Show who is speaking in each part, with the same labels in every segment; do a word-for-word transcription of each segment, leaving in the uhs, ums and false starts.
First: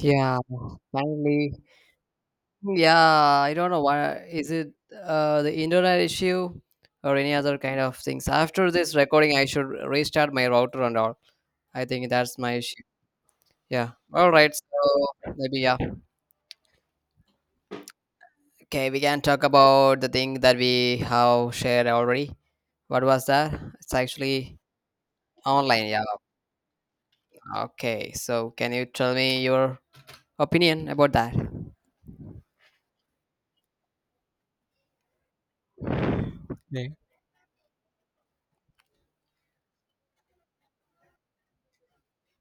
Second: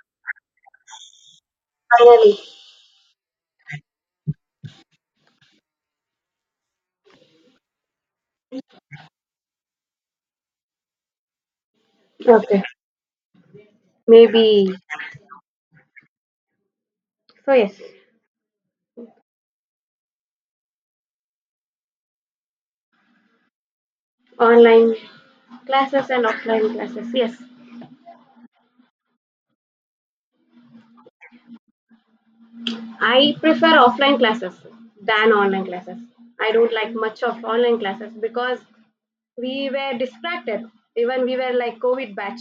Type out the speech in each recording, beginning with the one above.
Speaker 1: Yeah, finally.
Speaker 2: Finally,
Speaker 1: Yeah, I don't know why. Is it uh, the internet issue or any other kind of things? After this recording, I should restart my router and all. I think that's my
Speaker 2: okay,
Speaker 1: issue. Yeah. All right.
Speaker 2: maybe.
Speaker 1: So maybe, yeah.
Speaker 2: So, yes,
Speaker 1: Okay, we can talk about the thing that we have shared already. What was that? It's actually
Speaker 2: online
Speaker 1: online. Yeah.
Speaker 2: classes and offline classes. Yes,
Speaker 1: Okay. So can you tell me your opinion about that?
Speaker 2: I prefer offline classes than online classes. I don't like much of online classes because we were distracted. Even we were like COVID batch,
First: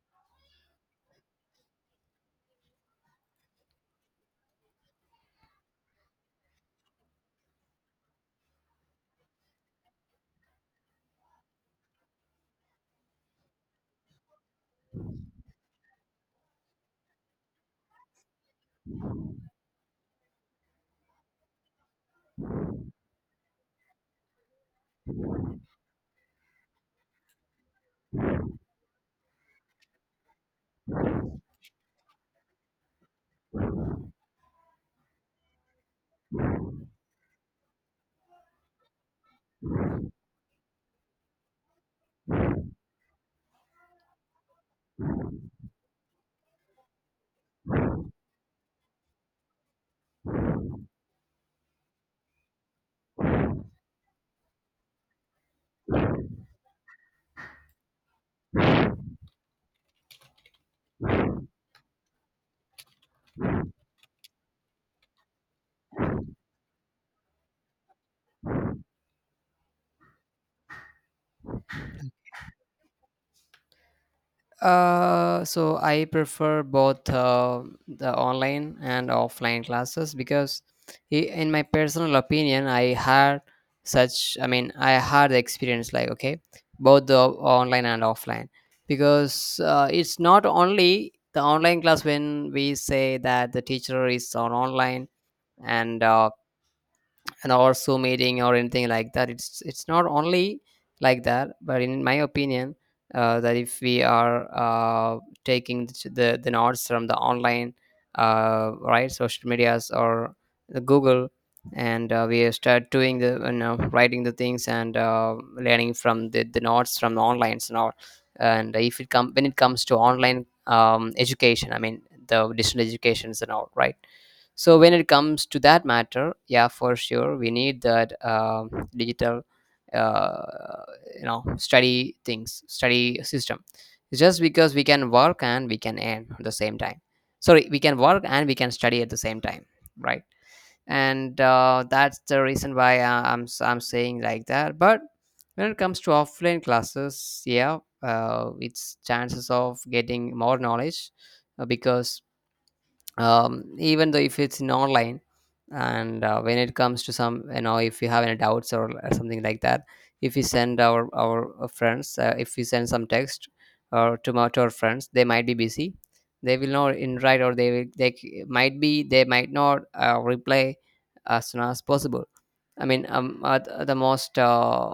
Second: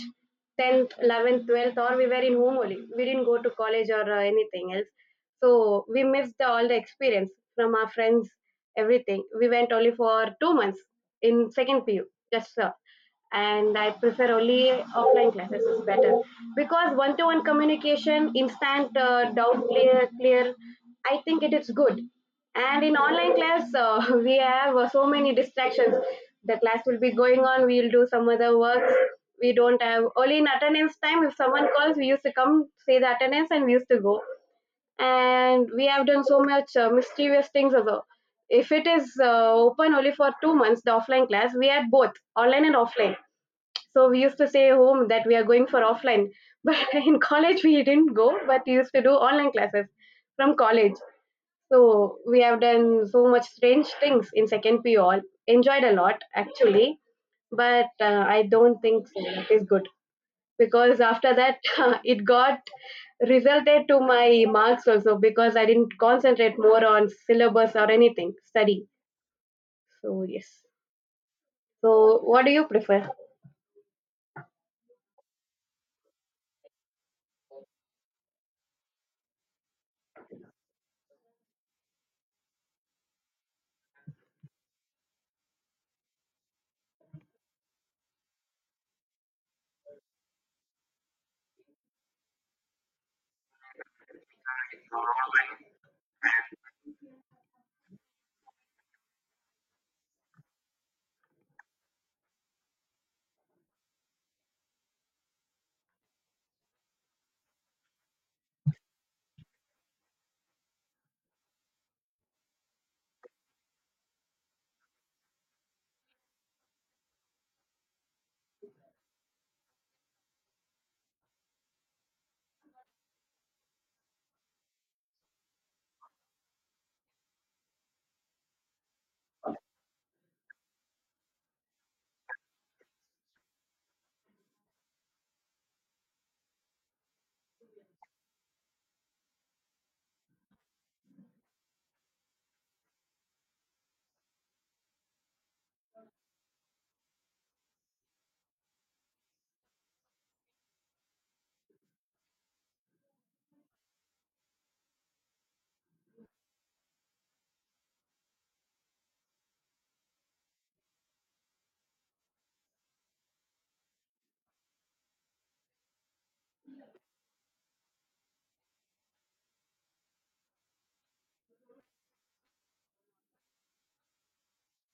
Speaker 2: tenth, eleventh, twelfth, or we were in home only. We didn't go to college or uh, anything else. So we missed the, all the experience from our friends, everything. We went only for two months in second P U, just so, and I prefer only offline classes is better because one-to-one communication, instant uh, doubt clear, clear. I think it is good, and in online class uh, we have uh, so many distractions. The class will be going on, we will do some other works. We don't have only in attendance time. If someone calls, we used to come, say the attendance, and we used to go. And we have done so much uh, mischievous things also. If it is uh, open only for two months, the offline class, we had both online and offline. So we used to say home that we are going for offline, but in college we didn't go, but we used to do online classes from college. So we have done so much strange things in second P all. Enjoyed a lot actually, but uh, I don't think so. That is good, because after that it got resulted to my marks also, because I didn't concentrate more on syllabus or anything study. So yes. So what do you prefer?
Speaker 1: Uh, so I prefer both uh, the online and offline classes because, i- in my personal opinion, I had such. I mean, I had the experience like okay, both the online and offline because uh, it's not only the online class when we say that the teacher is on online and uh, an or so meeting or anything like that, it's it's not only like that, but in my opinion uh, that if we are uh, taking the, the the notes from the online, uh, right, social medias or the Google. And uh, we start doing the, you know, writing the things and uh, learning from the, the notes from the online and all. And if it come when it comes to online um, education, I mean the distance educations and all, right? So when it comes to that matter, yeah, for sure we need that um digital, uh, you know, study things, study system. It's just because we can work and we can earn at the same time. Sorry, we can work and we can study at the same time, right? And uh, that's the reason why, uh, i'm s- i'm saying like that. But when it comes to offline classes, yeah, uh, it's chances of getting more knowledge, uh, because um, even though if it's in online. And uh, when it comes to some, you know, if you have any doubts or, or something like that, if we send our our uh, friends, uh, if we send some text or to, my- to our friends, they might be busy. They will not in write, or they will, they c- might be they might not uh, reply as soon as possible. I mean, um, uh, th- the most, uh,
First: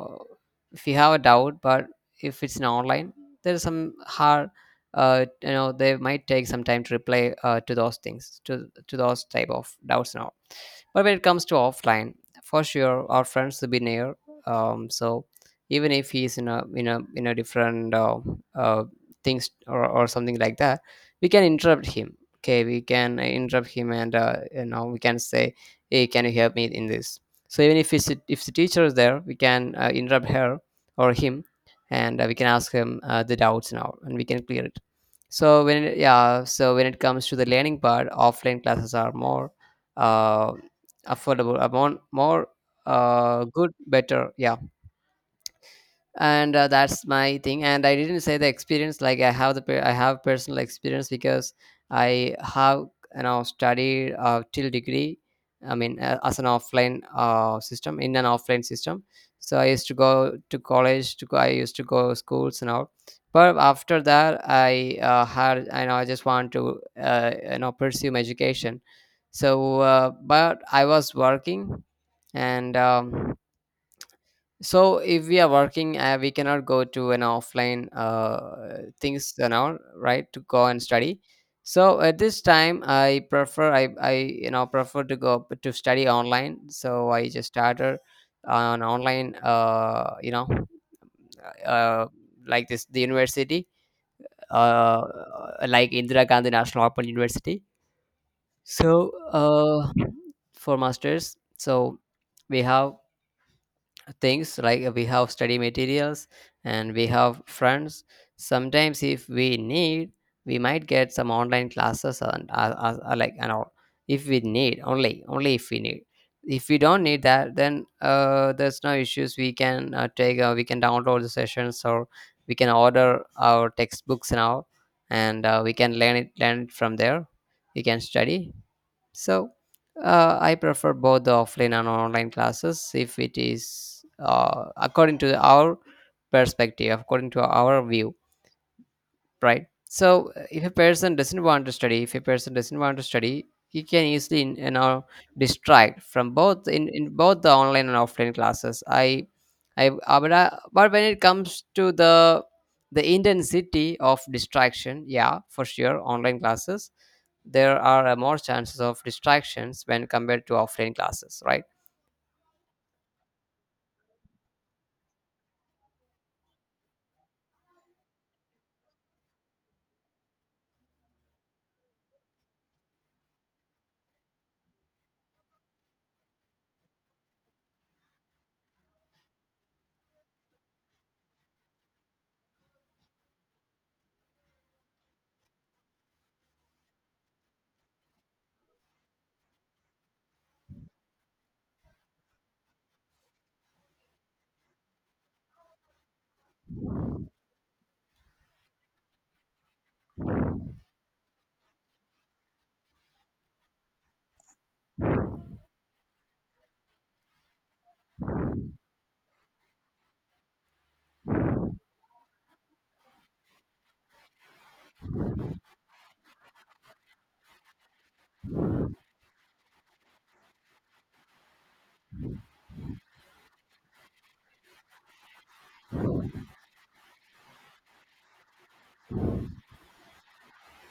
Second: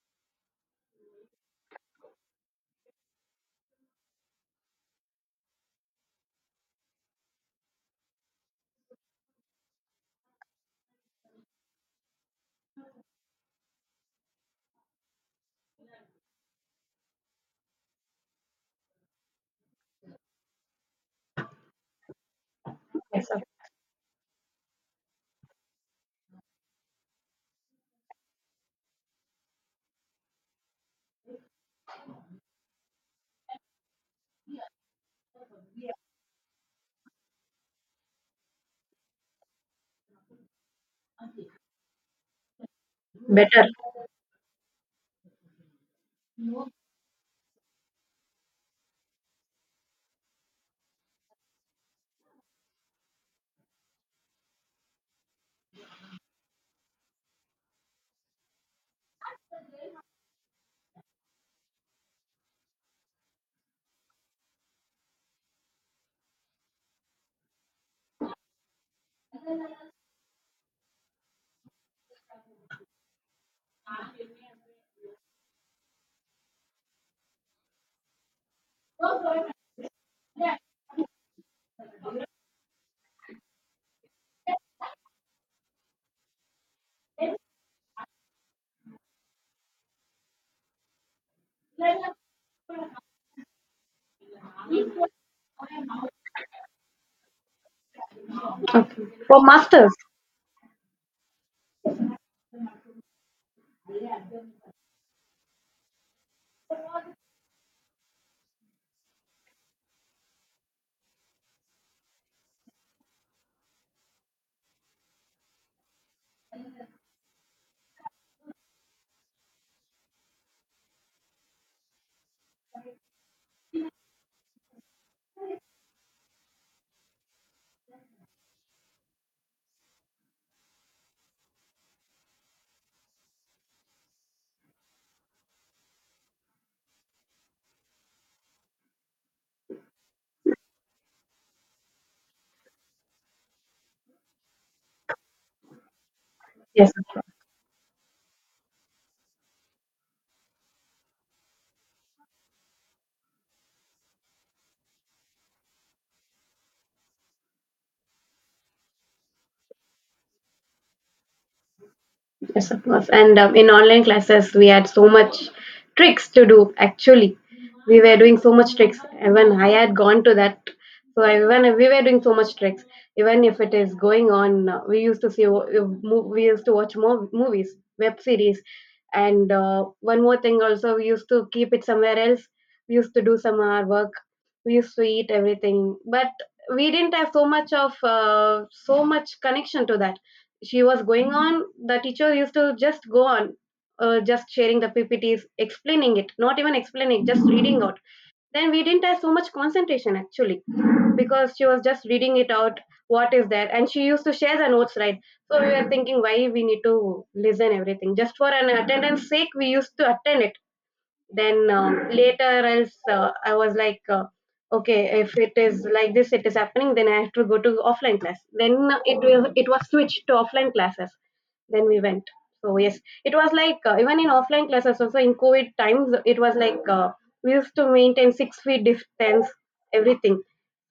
Speaker 1: if you have a doubt, but if it's an online, there's some hard, uh, you know, they might take some time to reply uh, to those things, to to those type of doubts and all. But when it comes to offline, for sure, our friends will be near. Um, so even if he's in a in a in a different uh, uh, things or or something like that, we can interrupt him. Okay, we can
Speaker 2: Yes, sir.
Speaker 1: interrupt him, and uh, you know, we can say, "Hey, can you help me in this?" So even if it's, if the teacher is there, we can uh, interrupt her or him. And uh, we can ask him uh, the doubts now and we can clear it. So when it, yeah so when it comes to the learning part, offline classes are more, uh, affordable, are more, more uh,
Speaker 2: Better.
Speaker 1: good better, yeah. And uh, that's my thing. And I didn't say the experience like I have the per- I have personal experience because I have, you know, studied uh, till degree. I mean, uh, as an offline uh, system, in an offline system. So I used to go to college, to go, I used to go schools and all. But after that, i uh, had i know I just want to uh, you know, pursue my education. So uh, but I was working. And um, so if we are working, uh, we cannot go to an offline uh, things, you know, right, to go and study. So at this time i prefer i i you know, prefer to go to study online. So I just started on online, uh, you know, uh, like this, the university, uh, like Indira Gandhi National Open University.
Speaker 2: Okay.
Speaker 1: So
Speaker 2: For
Speaker 1: uh,
Speaker 2: masters.
Speaker 1: for masters. So we have things like we have study materials and we have friends. Sometimes if we need, we might get some online classes and uh, uh, uh, like and all, if we need. Only only if we need. If we don't need that, then uh, there's no issues. We can uh, take uh, we can download the sessions or we can order our textbooks now. And uh, we can learn it learn it from there. We can study. So uh, I prefer both the offline and online classes if it is uh, according to our perspective, according to our view, right? So uh, if a person doesn't want to study, if a person doesn't want to study, he can easily, you know, distract from both in,
Speaker 2: Yes.
Speaker 1: in both the online and offline classes. I I uh, but, I, but when it comes to the the intensity of distraction, yeah, for sure, online classes, there are uh, more chances of distractions when compared to offline classes, right?
Speaker 2: Yes, of course. And um, in online classes, we had so much tricks to do. Actually, we were doing so much tricks. Even I had gone to that. So even if we were doing so much tricks. Even if it is going on, uh, we used to see. uh, mo- We used to watch more movies, web series, and uh, one more thing also. We used to keep it somewhere else. We used to do some our work. We used to eat everything, but we didn't have so much of uh, so much connection to that. She was going on, the teacher used to just go on, uh, just sharing the P P Ts, explaining it, not even explaining, just reading out. Then we didn't have so much concentration actually, because she was just reading it out, what is there, and she used to share the notes, right? So we were thinking why we need to listen everything just for an attendance sake. We used to attend it, then um, later else uh, I was like uh, okay, if it is like this it is happening, then I have to go to offline class. Then it will it was switched to offline classes. Then we went. So yes, it was like uh, even in offline classes also in COVID times, it was like uh, we used to maintain six feet distance, everything.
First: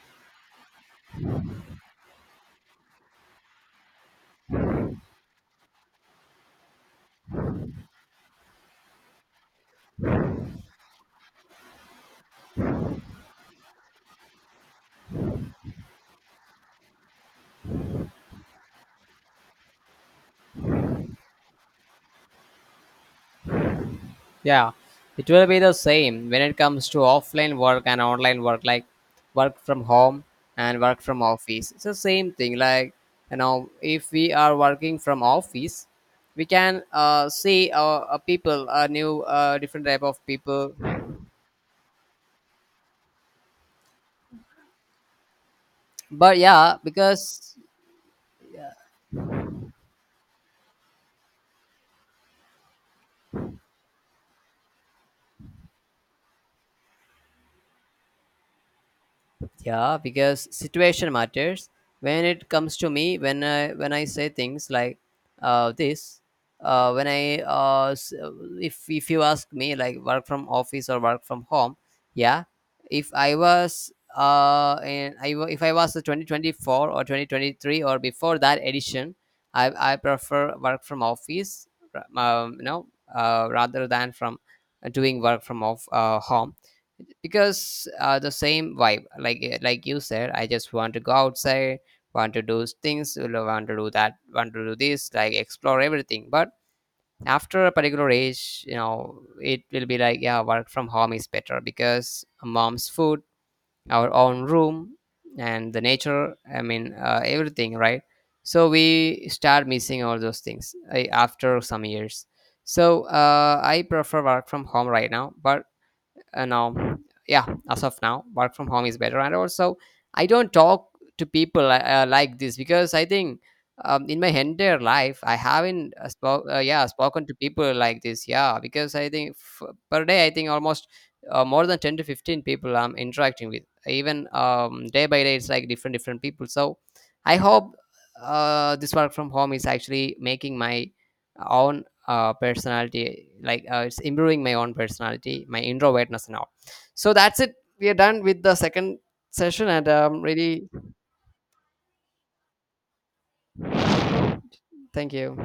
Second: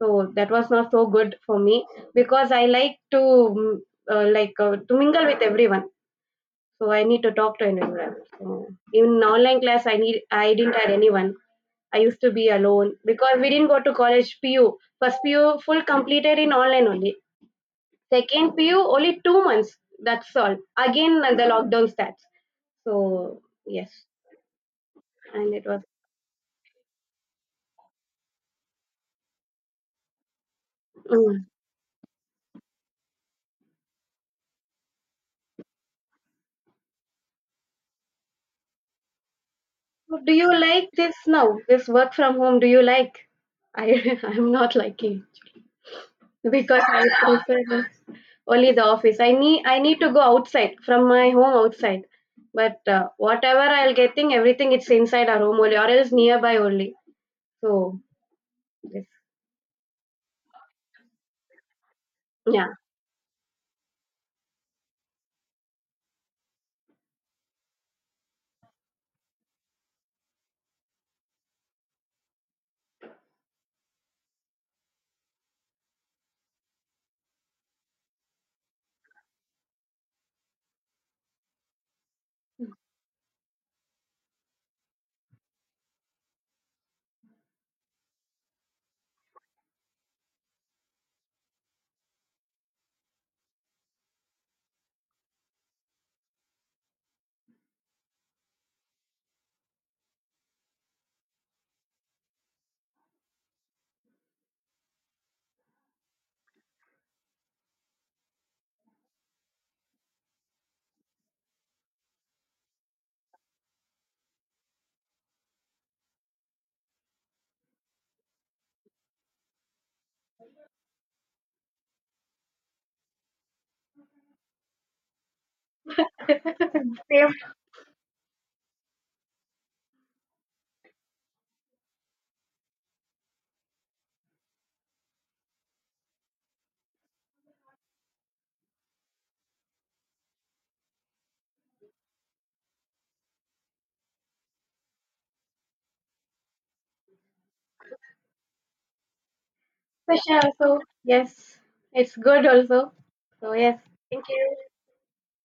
Speaker 2: So that was not so good for me, because I like to mm, uh, like uh, to mingle with everyone. So I need to talk to anyone else. So in online class i need I didn't had anyone. I used to be alone because we didn't go to college. PU first PU full completed in online only, second PU only two months, that's all. Again uh, the lockdown starts. So yes.
Speaker 1: Yeah, it will
Speaker 2: and
Speaker 1: be
Speaker 2: it
Speaker 1: the
Speaker 2: was
Speaker 1: same when it comes to offline work and online work, like work from home and work from
Speaker 2: mm.
Speaker 1: office. It's the same thing. Like, you know, if we are working from office, we can uh, see uh, uh, people, uh, new, uh, different type
Speaker 2: So
Speaker 1: of
Speaker 2: do you
Speaker 1: people.
Speaker 2: like this now, this work from home? Do you like? I I'm not liking,
Speaker 1: But yeah,
Speaker 2: because I
Speaker 1: because
Speaker 2: prefer only the office. I need I need to go outside from my home outside. But uh, whatever I'll getting, everything it's inside our home only, or else nearby only. So yes,
Speaker 1: yeah, because situation matters. When it
Speaker 2: yeah,
Speaker 1: comes to me, when I when I say things like uh, this, uh, when I uh, s- if if you ask me like work from office or work from home, yeah, if I was uh, in, I wa- if I was the twenty twenty-four or twenty twenty-three or before that edition, I I prefer work from office, ra- um, you know, uh, rather than from doing work from off uh, home. Because uh, the same vibe, like, uh, like you said, I just want to go outside, want to do things, you know, want to do that, want to do this, like explore everything. But after a particular age, you know, it will be like, yeah, work from home is better because mom's food, our own room, and the nature, I mean, uh, everything, right? So we start missing all those things uh, after some years. So uh, I prefer work from home right now, but uh, now, yeah, as of now, work from home is better. And also I don't talk to people, uh, uh, like this, because I think, um, in my entire life I haven't uh, spoke uh, yeah, spoken
Speaker 2: same
Speaker 1: to people like this. Yeah, because I think, f- per day, I think almost uh, more than ten to fifteen people I'm interacting with. Even um, day by day it's like different different people. So I hope uh, this work from home is actually making my own, uh, personality, like, uh, it's improving my own personality, my introvertness now. So that's it. We are done with the second session, and um,
Speaker 2: pressure
Speaker 1: really,
Speaker 2: also. Yes, it's good also. So yes, thank you.
Speaker 1: thank you